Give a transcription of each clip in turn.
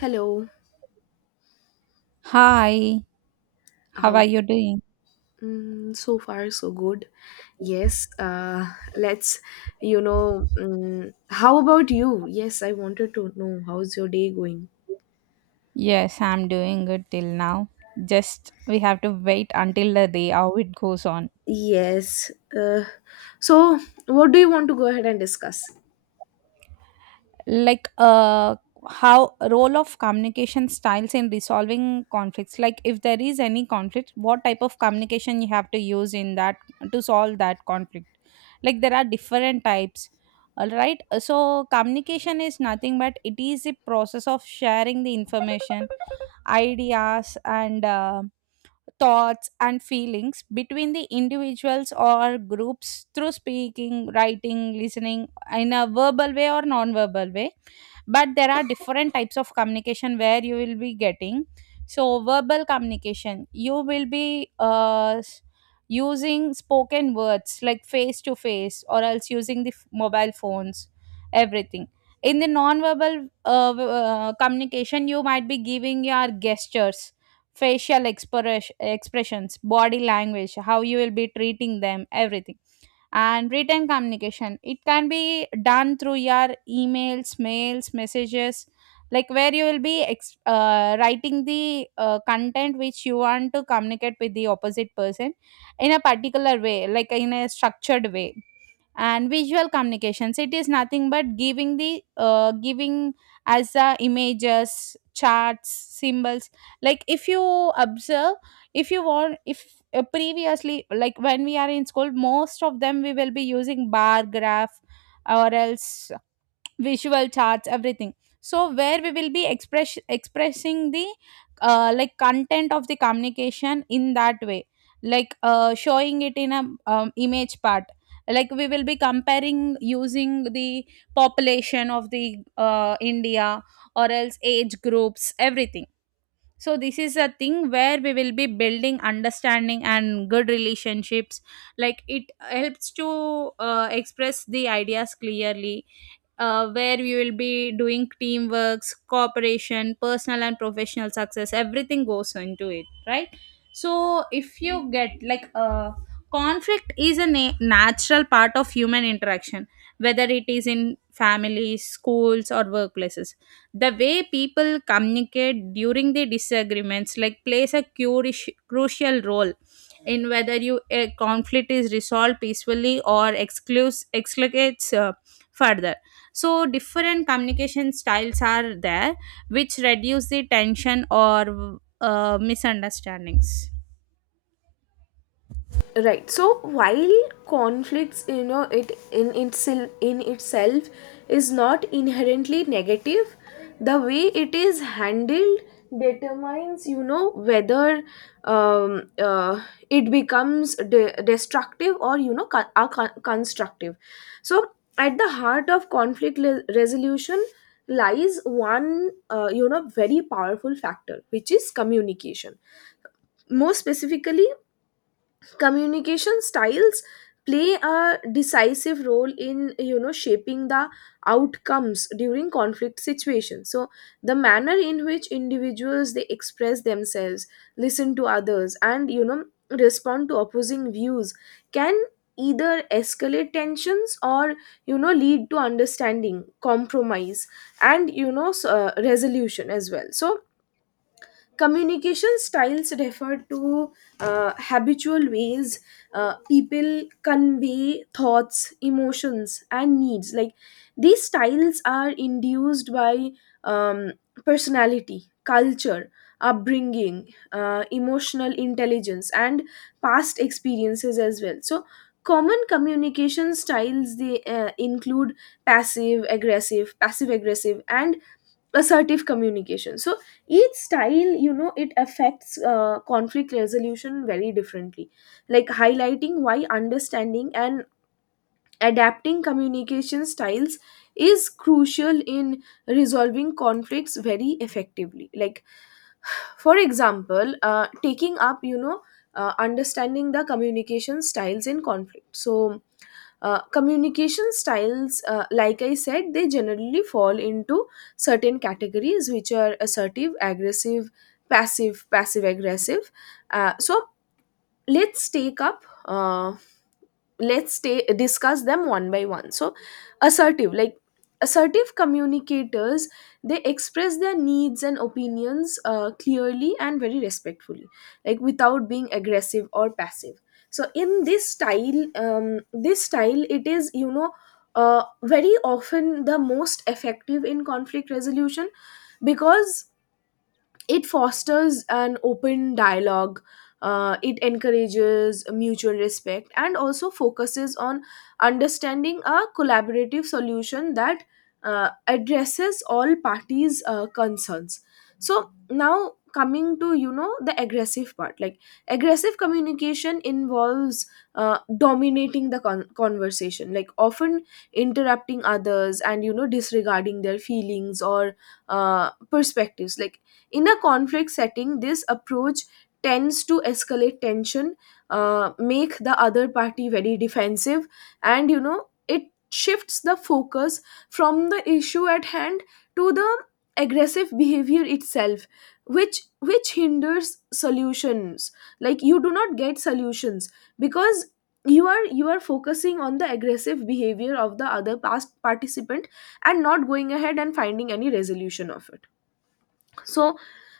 Hello. Hi, how are How? you doing? Mm, so far, so good. Yes. Let's. You know. Mm, How about you? Yes, I wanted to know how's your day going. Yes, I'm doing good till now. Just we have to wait until the day how it goes on. Yes. Uh, so, what do you want to go ahead and discuss? Like how role of communication styles in resolving conflicts. Like if there is any conflict, what type of communication you have to use in that to solve that conflict. Like there are different types. All right. So communication is nothing but it is a process of sharing the information, ideas and thoughts and feelings between the individuals or groups through speaking, writing, listening in a verbal way or non-verbal way. But there are different types of communication where you will be getting. So verbal communication, you will be using spoken words like face to face or else using the mobile phones, everything. In the non-verbal communication, you might be giving your gestures, facial expressions, body language, how you will be treating them, everything. And written communication, it can be done through your emails, mails, messages, like where you will be writing the content which you want to communicate with the opposite person in a particular way, like in a structured way. And visual communications, it is nothing but giving the giving as images, charts, symbols. Like if you observe, if you want, if previously, like when we are in school, most of them we will be using bar graph or else visual charts, everything. So where we will be expressing the like content of the communication in that way, like showing it in a image part, like we will be comparing using the population of the india, or else age groups, everything. So this is a thing where we will be building understanding and good relationships. Like it helps to express the ideas clearly, where we will be doing teamworks, cooperation, personal and professional success. Everything goes into it, right? So if you get conflict is a natural part of human interaction, whether it is in families, schools, or workplaces. The way people communicate during the disagreements like plays a crucial role in whether you a conflict is resolved peacefully or excludes explicates further. So different communication styles are there which reduce the tension or misunderstandings. Right, so while conflicts, it in itself is not inherently negative. The way it is handled determines, you know, whether um, uh, it becomes destructive or, you know, constructive. So at the heart of conflict resolution lies one you know, very powerful factor, which is communication. More specifically, communication styles play a decisive role in, you know, shaping the outcomes during conflict situations. So the manner in which individuals, they express themselves, listen to others, and, you know, respond to opposing views can either escalate tensions or, you know, lead to understanding, compromise, and, you know, resolution as well. So communication styles refer to habitual ways people convey thoughts, emotions, and needs. Like, these styles are induced by um, personality, culture, upbringing, emotional intelligence, and past experiences as well. So, common communication styles, they include passive, aggressive, passive aggressive, and assertive communication. So each style, you know, it affects conflict resolution very differently, like highlighting why understanding and adapting communication styles is crucial in resolving conflicts very effectively. Like for example, taking up, you know, understanding the communication styles in conflict. So communication styles, like I said, they generally fall into certain categories, which are assertive, aggressive, passive, passive aggressive. So let's take up. Let's stay discuss them one by one. So assertive, like assertive communicators, they express their needs and opinions clearly and very respectfully, like without being aggressive or passive. So in this style, this style, it is, you know, very often the most effective in conflict resolution because it fosters an open dialogue. It encourages mutual respect and also focuses on understanding a collaborative solution that addresses all parties concerns. So now coming to, you know, the aggressive part, like aggressive communication involves dominating the conversation, like often interrupting others and, you know, disregarding their feelings or perspectives. Like in a conflict setting, this approach tends to escalate tension, make the other party very defensive, and, you know, it shifts the focus from the issue at hand to the aggressive behavior itself, which hinders solutions. Like you do not get solutions because you are focusing on the aggressive behavior of the other past participant and not going ahead and finding any resolution of it. So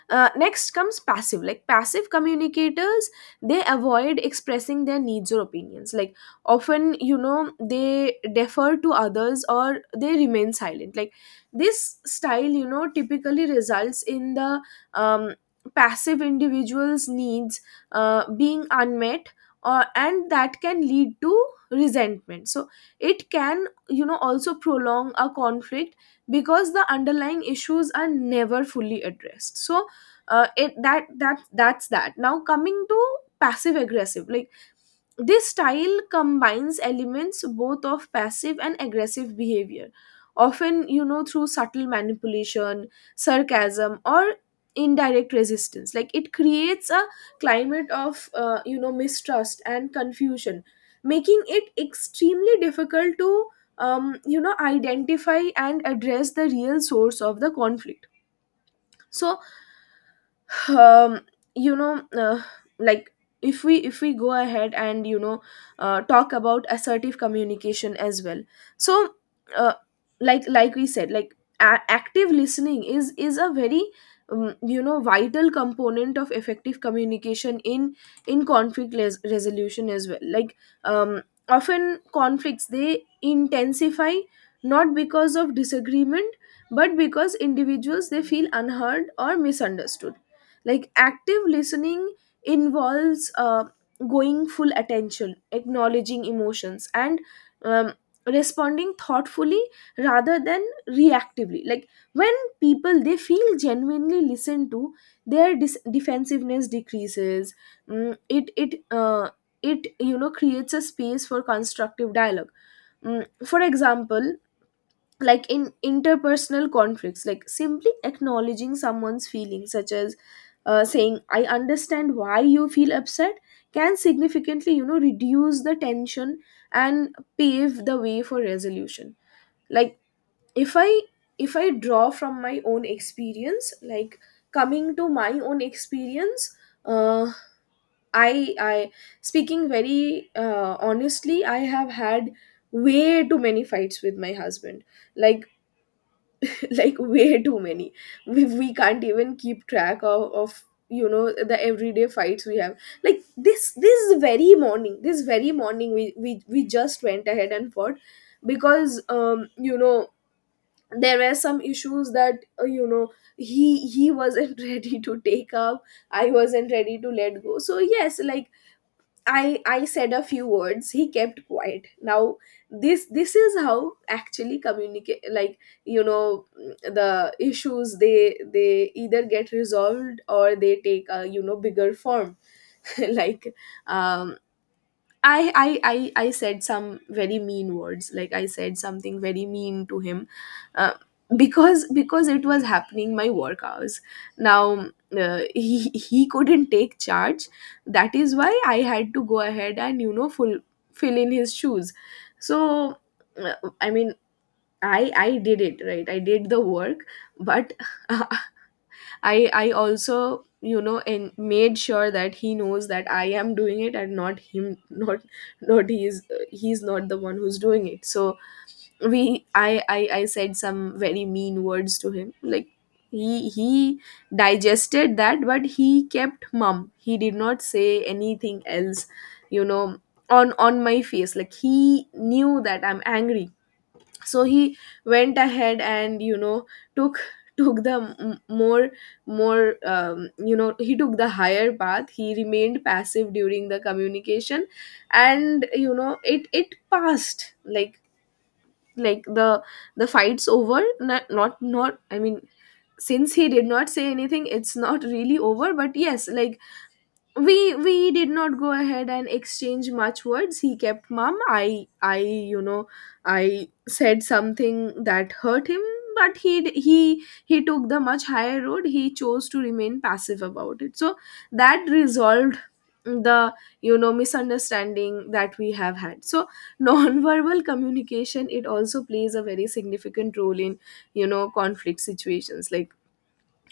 next comes passive. Like passive communicators, they avoid expressing their needs or opinions, like often, you know, they defer to others or they remain silent. Like this style, you know, typically results in the um, passive individuals needs being unmet or, and that can lead to resentment. So it can, you know, also prolong a conflict because the underlying issues are never fully addressed. So it that that that's that now coming to passive aggressive, like this style combines elements both of passive and aggressive behavior, often, you know, through subtle manipulation, sarcasm, or indirect resistance. Like it creates a climate of, you know, mistrust and confusion, making it extremely difficult to, you know, identify and address the real source of the conflict. So, um you know uh, like if we go ahead and, you know, talk about assertive communication as well. So uh, like we said, like active listening is a very you know, vital component of effective communication in conflict resolution as well. Like often conflicts, they intensify not because of disagreement, but because individuals, they feel unheard or misunderstood. Like active listening involves going full attention, acknowledging emotions, and um, responding thoughtfully rather than reactively. Like when people, they feel genuinely listened to, their defensiveness decreases. Mm, it it uh, it, you know, creates a space for constructive dialogue. Mm, for example, like in interpersonal conflicts, like simply acknowledging someone's feelings, such as saying I understand why you feel upset, can significantly, you know, reduce the tension and pave the way for resolution. Like if i if I draw from my own experience, like coming to my own experience, uh, I speaking very honestly, I have had way too many fights with my husband. Like like way too many. We can't even keep track of, you know, the everyday fights we have. Like this very morning, this very morning, we just went ahead and fought because you know, there were some issues that, you know, he wasn't ready to take up. I wasn't ready to let go. So yes, like I said a few words. He kept quiet. Now this is how actually communicate. Like, you know, the issues, they either get resolved or they take a, you know, bigger form. Like um I said some very mean words. Like I said something very mean to him, uh, because it was happening my work hours. Now he couldn't take charge. That is why I had to go ahead and, you know, full fill in his shoes. So I mean, I did it right. I did the work, but I also, you know, and made sure that he knows that I am doing it and not him, not not he's he's not the one who's doing it. So I said some very mean words to him. Like he digested that, but he kept mum. He did not say anything else, you know, on my face. Like he knew that I'm angry, so he went ahead and, you know, took took the m- more more you know, he took the higher path. He remained passive during the communication, and, you know, it passed. Like like the the fight's over. Not I mean, since he did not say anything, it's not really over. But yes, like we did not go ahead and exchange much words. He kept mum. I you know, I said something that hurt him, but he d- he took the much higher road. He chose to remain passive about it, so that resolved the, you know, misunderstanding that we have had. So non-verbal communication, it also plays a very significant role in, you know, conflict situations. Like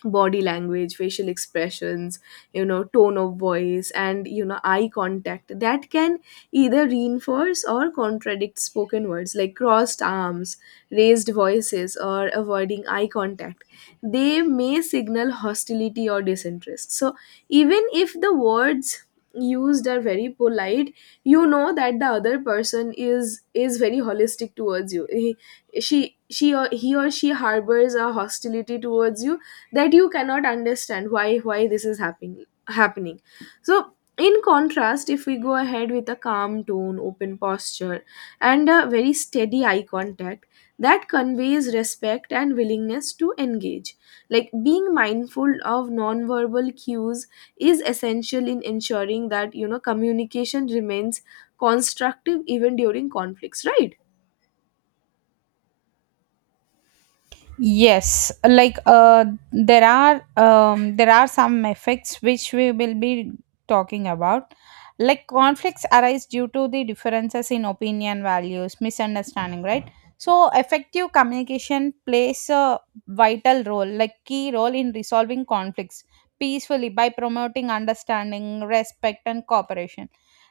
body language, facial expressions, you know, tone of voice, and, you know, eye contact, that can either reinforce or contradict spoken words. Like crossed arms, raised voices, or avoiding eye contact, they may signal hostility or disinterest. So even if the words used are very polite, you know, that the other person is very holistic towards you. He or she harbors a hostility towards you that you cannot understand. Why this is happening. So in contrast, if we go ahead with a calm tone, open posture, and a very steady eye contact, that conveys respect and willingness to engage. Like being mindful of non-verbal cues is essential in ensuring that, you know, communication remains constructive even during conflicts, right? Yes, like there are some effects which we will be talking about. Like conflicts arise due to the differences in opinion, values, misunderstanding, right? So effective communication plays a vital role, like key role, in resolving conflicts peacefully by promoting understanding, respect, and cooperation.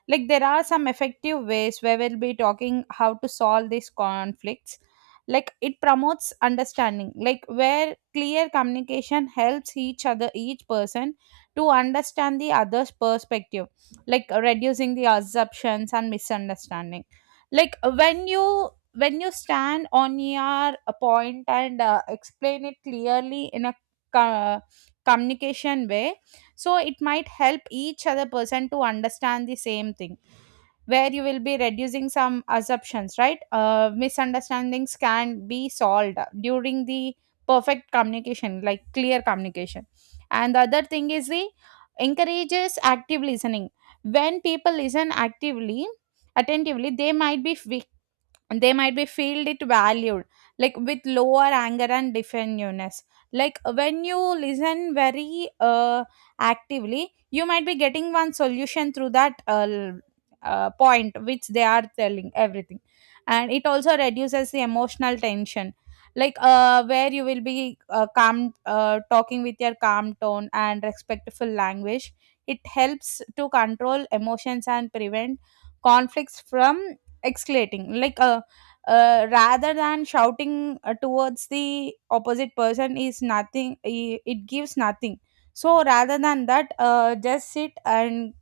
Like there are some effective ways where we'll be talking how to solve these conflicts. Like it promotes understanding, like where clear communication helps each person to understand the other's perspective, like reducing the assumptions and misunderstanding. Like when you stand on your point and explain it clearly in a co- communication way, so it might help each other person to understand the same thing, where you will be reducing some assumptions, right? Misunderstandings can be solved during the perfect communication, like clear communication. And the other thing is the encourages active listening. When people listen actively, attentively, they might be feel it valued, like with lower anger and defensiveness. Like when you listen very actively, you might be getting one solution through that point which they are telling everything. And it also reduces the emotional tension, like where you will be calm, talking with your calm tone and respectful language, it helps to control emotions and prevent conflicts from escalating. Rather than shouting towards the opposite person is nothing, it gives nothing. So rather than that, just sit and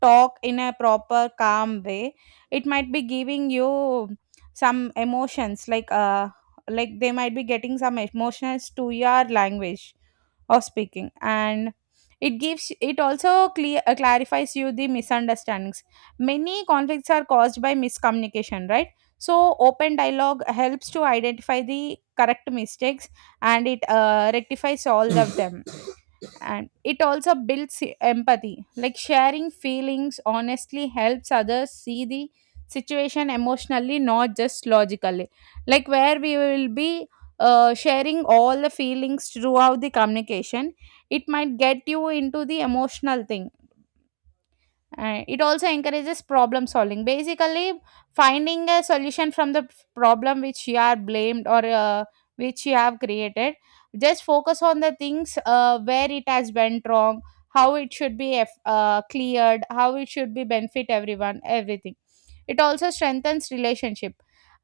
talk in a proper calm way, it might be giving you some emotions, like they might be getting some emotions to your language of speaking. And it gives, it also clear, clarifies you the misunderstandings. Many conflicts are caused by miscommunication, right? So open dialogue helps to identify the correct mistakes, and it rectifies all of them. And it also builds empathy, like sharing feelings honestly helps others see the situation emotionally, not just logically. Like where we will be sharing all the feelings throughout the communication, it might get you into the emotional thing. And it also encourages problem solving, basically finding a solution from the problem which you are blamed, or which you have created. Just focus on the things where it has went wrong, how it should be cleared, how it should be benefit everyone, everything. It also strengthens relationship,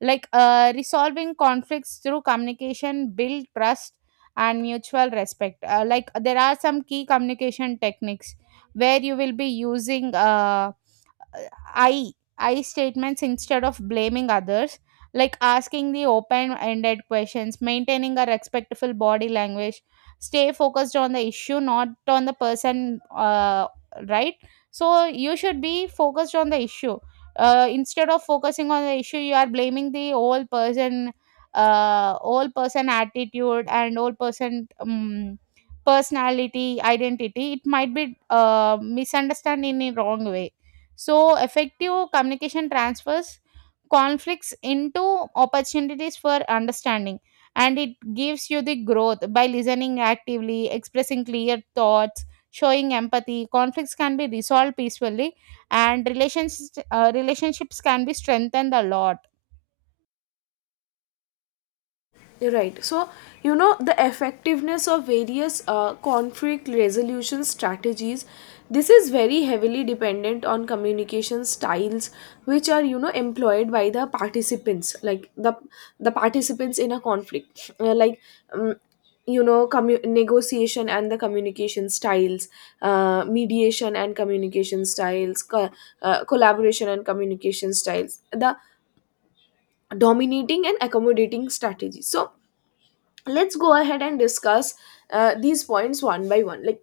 like resolving conflicts through communication build trust and mutual respect. Like there are some key communication techniques where you will be using I statements instead of blaming others, like asking the open ended questions, maintaining a respectful body language, stay focused on the issue, not on the person, right? So you should be focused on the issue. Instead of focusing on the issue, you are blaming the whole person attitude and whole person personality identity. It might be misunderstood in a wrong way. So, effective communication transfers conflicts into opportunities for understanding, and it gives you the growth. By listening actively, expressing clear thoughts, showing empathy, conflicts can be resolved peacefully, and relationships can be strengthened a lot. Right. So, you know, the effectiveness of various conflict resolution strategies, this is very heavily dependent on communication styles, which are, you know, employed by the participants, like the participants in a conflict. Like um, you know, negotiation and the communication styles, mediation and communication styles, collaboration and communication styles, the dominating and accommodating strategies. So let's go ahead and discuss these points one by one, like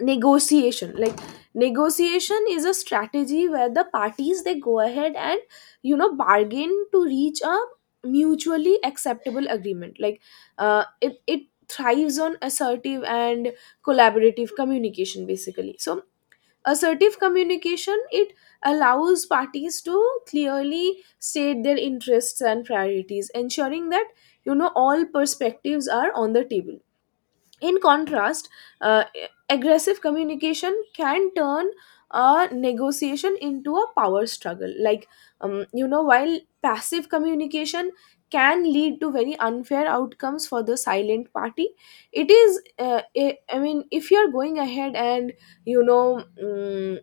negotiation. Negotiation is a strategy where the parties they go ahead and bargain to reach a mutually acceptable agreement. It thrives on assertive and collaborative communication basically. So assertive communication, it allows parties to clearly state their interests and priorities, ensuring that all perspectives are on the table. In contrast, uh, aggressive communication can turn a negotiation into a power struggle, like while passive communication can lead to very unfair outcomes for the silent party. It is, I mean, if you're going ahead and you know mm,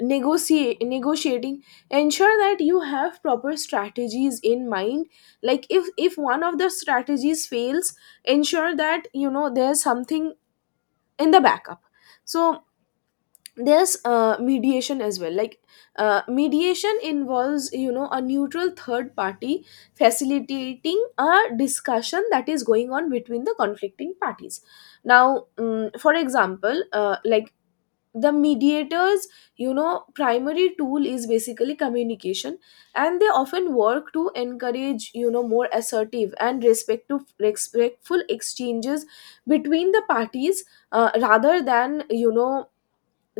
negotiate negotiating, ensure that you have proper strategies in mind. Like if one of the strategies fails, ensure that there's something in the backup. So there's mediation as well. Like mediation involves, a neutral third party facilitating a discussion that is going on between the conflicting parties. Now for example, like the mediators, primary tool is basically communication, and they often work to encourage, more assertive and respectful exchanges between the parties, rather than,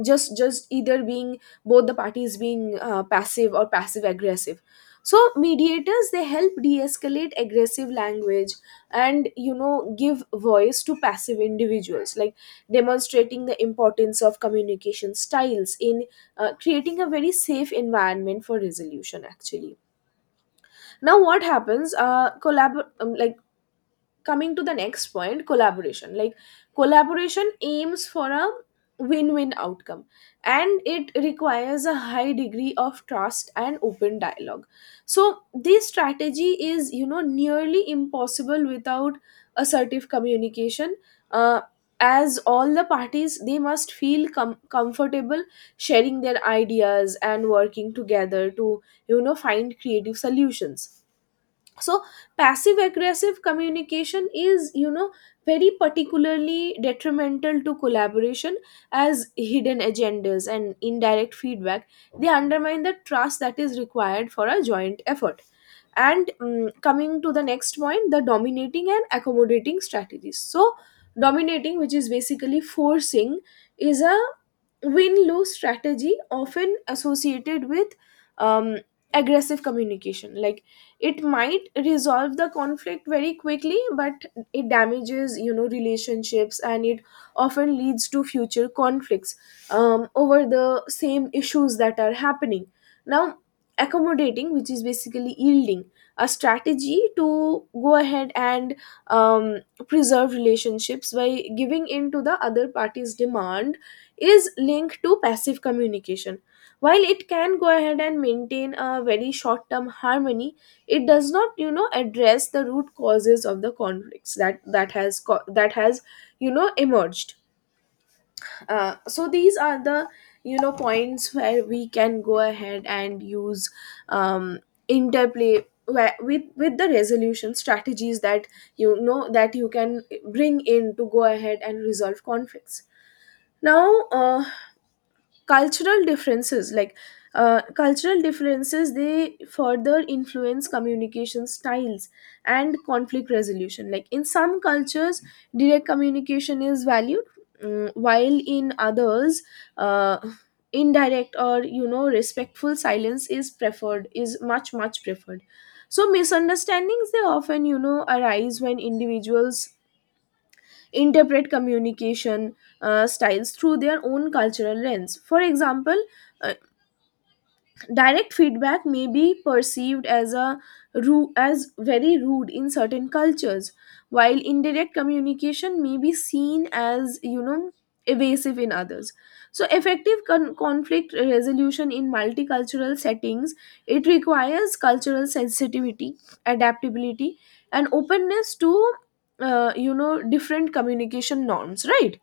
just either being, both the parties being, passive or passive aggressive. So mediators, they help de-escalate aggressive language and give voice to passive individuals, like demonstrating the importance of communication styles in creating a very safe environment for resolution actually. Now what happens, collab like, coming to the next point, collaboration. Collaboration aims for a win-win outcome, and it requires a high degree of trust and open dialogue. So this strategy is, nearly impossible without assertive communication, uh, as all the parties, they must feel comfortable sharing their ideas and working together to find creative solutions. So passive aggressive communication is, very particularly detrimental to collaboration, as hidden agendas and indirect feedback, they undermine the trust that is required for a joint effort. And coming to the next point, the dominating and accommodating strategies. So dominating, which is basically forcing, is a win lose strategy often associated with um, aggressive communication. Like it might resolve the conflict very quickly, but it damages, relationships, and it often leads to future conflicts over the same issues that are happening. Now accommodating, which is basically yielding, a strategy to go ahead and um, preserve relationships by giving in to the other party's demand, is linked to passive communication. While it can go ahead and maintain a very short term harmony, it does not, you know, address the root causes of the conflicts, that has, you know, emerged. So these are the, you know, points where we can go ahead and use um, interplay where, with the resolution strategies that, that you can bring in to go ahead and resolve conflicts. Now cultural differences, like cultural differences, they further influence communication styles and conflict resolution. Like in some cultures direct communication is valued, while in others, uh, indirect or, respectful silence is preferred, is much preferred. So misunderstandings, they often, arise when individuals interpret communication styles through their own cultural lens. For example, direct feedback may be perceived as as very rude in certain cultures, while indirect communication may be seen as, evasive in others. So effective conflict resolution in multicultural settings, it requires cultural sensitivity, adaptability, and openness to you know, different communication norms, right?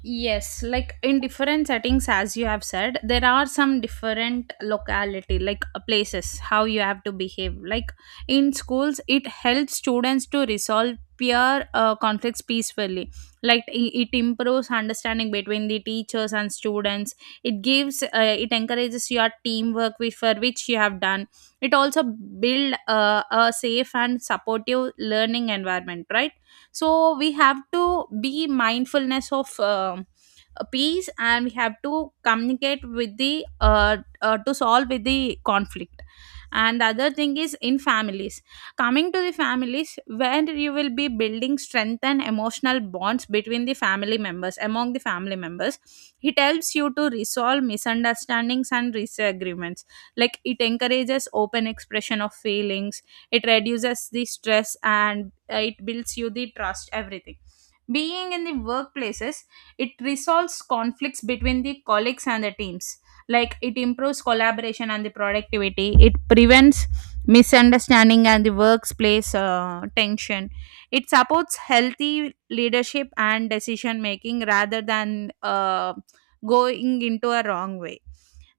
Yes, like in different settings, as you have said, there are some different locality, like places, how you have to behave. Like in schools, it helps students to resolve peer conflicts peacefully. Like it improves understanding between the teachers and students. It gives, it encourages your teamwork which for which you have done. It also build a safe and supportive learning environment, right? So we have to be mindfulness of peace, and we have to communicate with the to solve with the conflict. And the other thing is in families. Coming to the families, where you will be building strength and emotional bonds between the family members, among the family members, it helps you to resolve misunderstandings and disagreements. Like it encourages open expression of feelings, it reduces the stress, and it builds you the trust, everything. Being in the workplaces, it resolves conflicts between the colleagues and the teams. Like it improves collaboration and the productivity, it prevents misunderstanding and the workplace tension, it supports healthy leadership and decision making rather than going into a wrong way.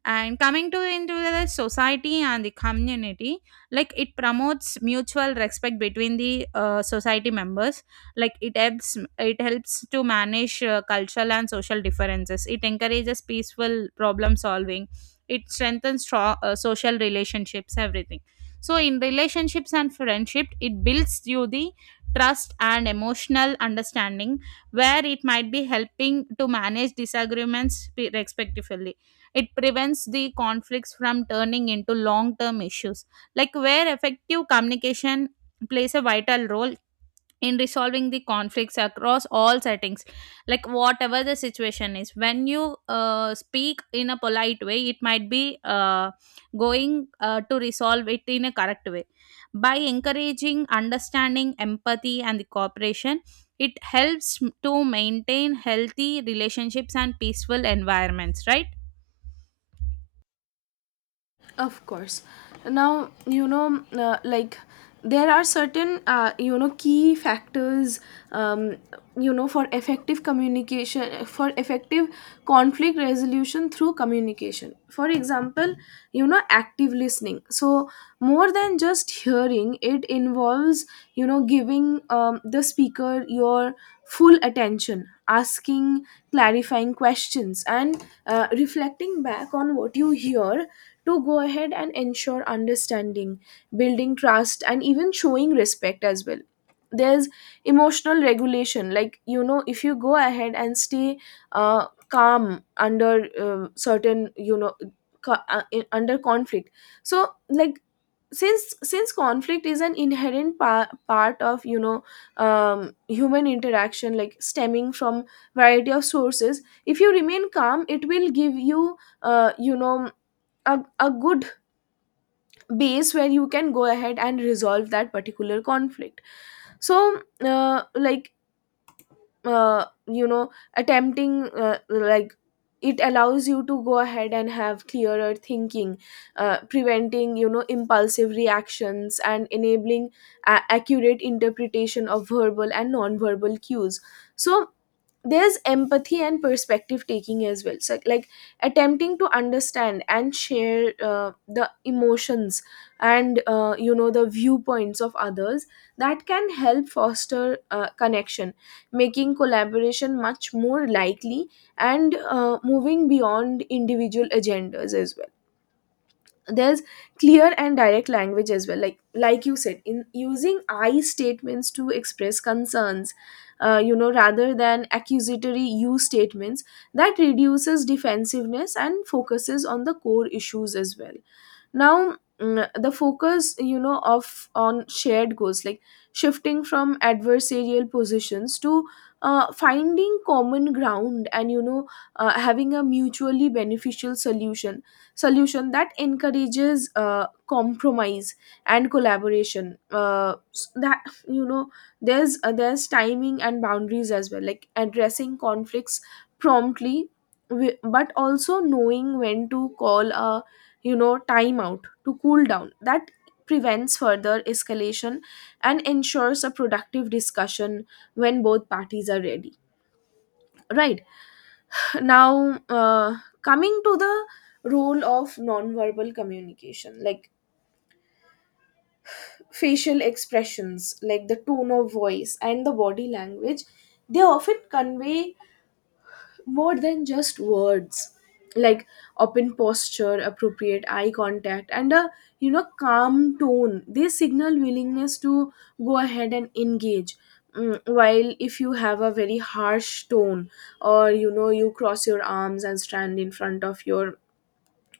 And coming to into the society and the community, like it promotes mutual respect between the society members. Like it helps to manage cultural and social differences, it encourages peaceful problem solving, it strengthens social relationships, everything. So in relationships and friendship, it builds you the trust and emotional understanding, where it might be helping to manage disagreements respectively. It prevents the conflicts from turning into long term issues, like where effective communication plays a vital role in resolving the conflicts across all settings. Like whatever the situation is, when you speak in a polite way, it might be going to resolve it in a correct way by encouraging understanding, empathy, and the cooperation. It helps to maintain healthy relationships and peaceful environments, right? Of course. Now, you know, like there are certain, you know, key factors, um, you know, for effective communication, for effective conflict resolution through communication. For example, you know, active listening. So more than just hearing, it involves, you know, giving the speaker your full attention, asking clarifying questions, and reflecting back on what you hear to go ahead and ensure understanding, building trust, and even showing respect as well. There's emotional regulation, like, you know, if you go ahead and stay calm under, certain, you know, under conflict. So like, since conflict is an inherent part of, you know, human interaction, like stemming from variety of sources, if you remain calm, it will give you, you know, a good base where you can go ahead and resolve that particular conflict. So like you know, attempting, like, it allows you to go ahead and have clearer thinking, preventing, you know, impulsive reactions and enabling accurate interpretation of verbal and nonverbal cues. So there's empathy and perspective taking as well. So like attempting to understand and share the emotions and, you know, the viewpoints of others, that can help foster connection, making collaboration much more likely, and moving beyond individual agendas as well. There's clear and direct language as well, like you said, in using I statements to express concerns, you know, rather than accusatory you statements. That reduces defensiveness and focuses on the core issues as well. Now the focus, you know, of on shared goals, like shifting from adversarial positions to finding common ground and, you know, having a mutually beneficial solution, solution that encourages compromise and collaboration. That, you know, there's there's timing and boundaries as well, like addressing conflicts promptly, but also knowing when to call a, you know, timeout to cool down. That prevents further escalation and ensures a productive discussion when both parties are ready, right? Now coming to the role of nonverbal communication, like facial expressions, like the tone of voice and the body language, they often convey more than just words. Like open posture, appropriate eye contact, and a, you know, calm tone, they signal willingness to go ahead and engage. While if you have a very harsh tone, or, you know, you cross your arms and stand in front of your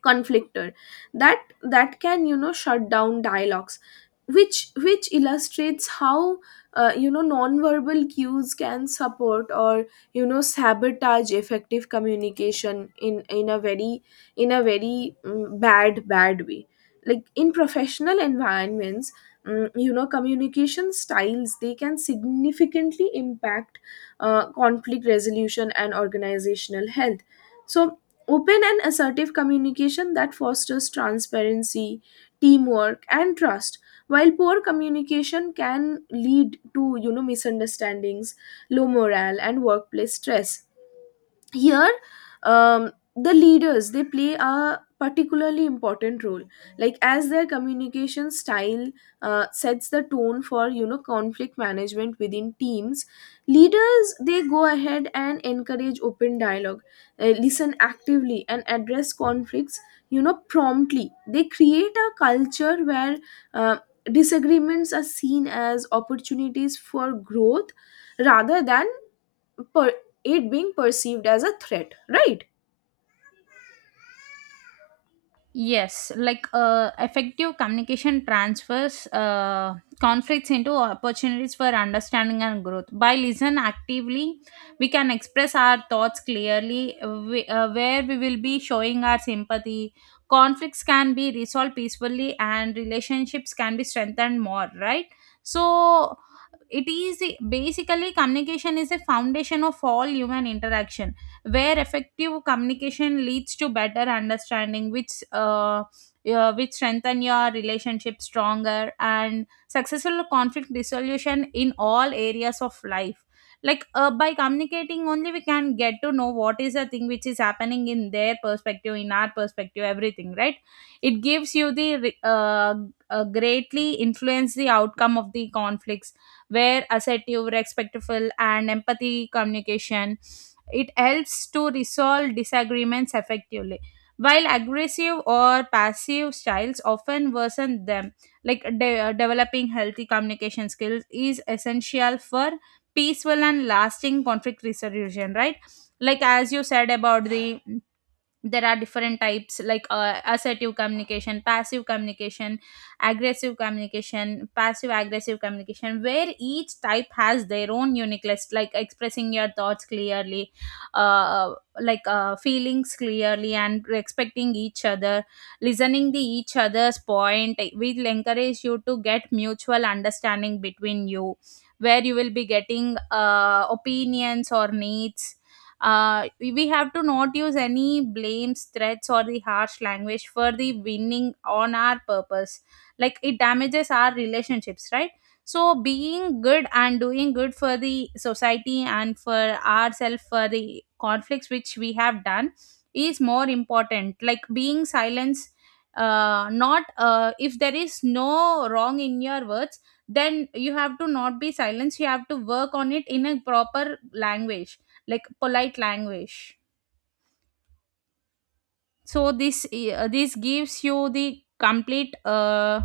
conflictor, that can, you know, shut down dialogues, which illustrates how, you know, nonverbal cues can support or, you know, sabotage effective communication in bad bad way. Like in professional environments, you know, communication styles, they can significantly impact conflict resolution and organizational health. So open and assertive communication that fosters transparency, teamwork, and trust, while poor communication can lead to, you know, misunderstandings, low morale, and workplace stress here. The leaders, they play a particularly important role, like as their communication style sets the tone for, you know, conflict management within teams. Leaders, they go ahead and encourage open dialogue, listen actively, and address conflicts, you know, promptly. They create a culture where uh, disagreements are seen as opportunities for growth rather than per, it being perceived as a threat, right? Yes, like effective communication transfers conflicts into opportunities for understanding and growth. By listen actively, we can express our thoughts clearly, we, where we will be showing our sympathy. Conflicts can be resolved peacefully, and relationships can be strengthened more. Right, so it is basically communication is a foundation of all human interaction, where effective communication leads to better understanding, which strengthen your relationship stronger and successful conflict resolution in all areas of life. Like by communicating only we can get to know what is the thing which is happening in their perspective, in our perspective, everything, right? It gives you the greatly influence the outcome of the conflicts, where assertive, respectful, and empathy communication, it helps to resolve disagreements effectively, while aggressive or passive styles often worsen them. Like developing healthy communication skills is essential for peaceful and lasting conflict resolution, right? Like as you said about the, there are different types, like assertive communication, passive communication, aggressive communication, passive aggressive communication, where each type has their own unique list, like expressing your thoughts clearly, uh, feelings clearly and respecting each other, listening to each other's point will encourage you to get mutual understanding between you, where you will be getting opinions or needs. We have to not use any blames, threats, or the harsh language for the winning on our purpose, like it damages our relationships, right? So being good and doing good for the society and for ourselves for the conflicts which we have done is more important, like being silence. Not If there is no wrong in your words, then you have to not be silence. You have to work on it in a proper language, like polite language. So this gives you the complete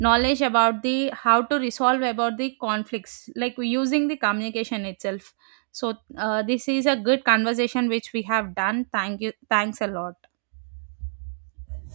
knowledge about the how to resolve about the conflicts like using the communication itself. So this is a good conversation which we have done. Thank you, thanks a lot.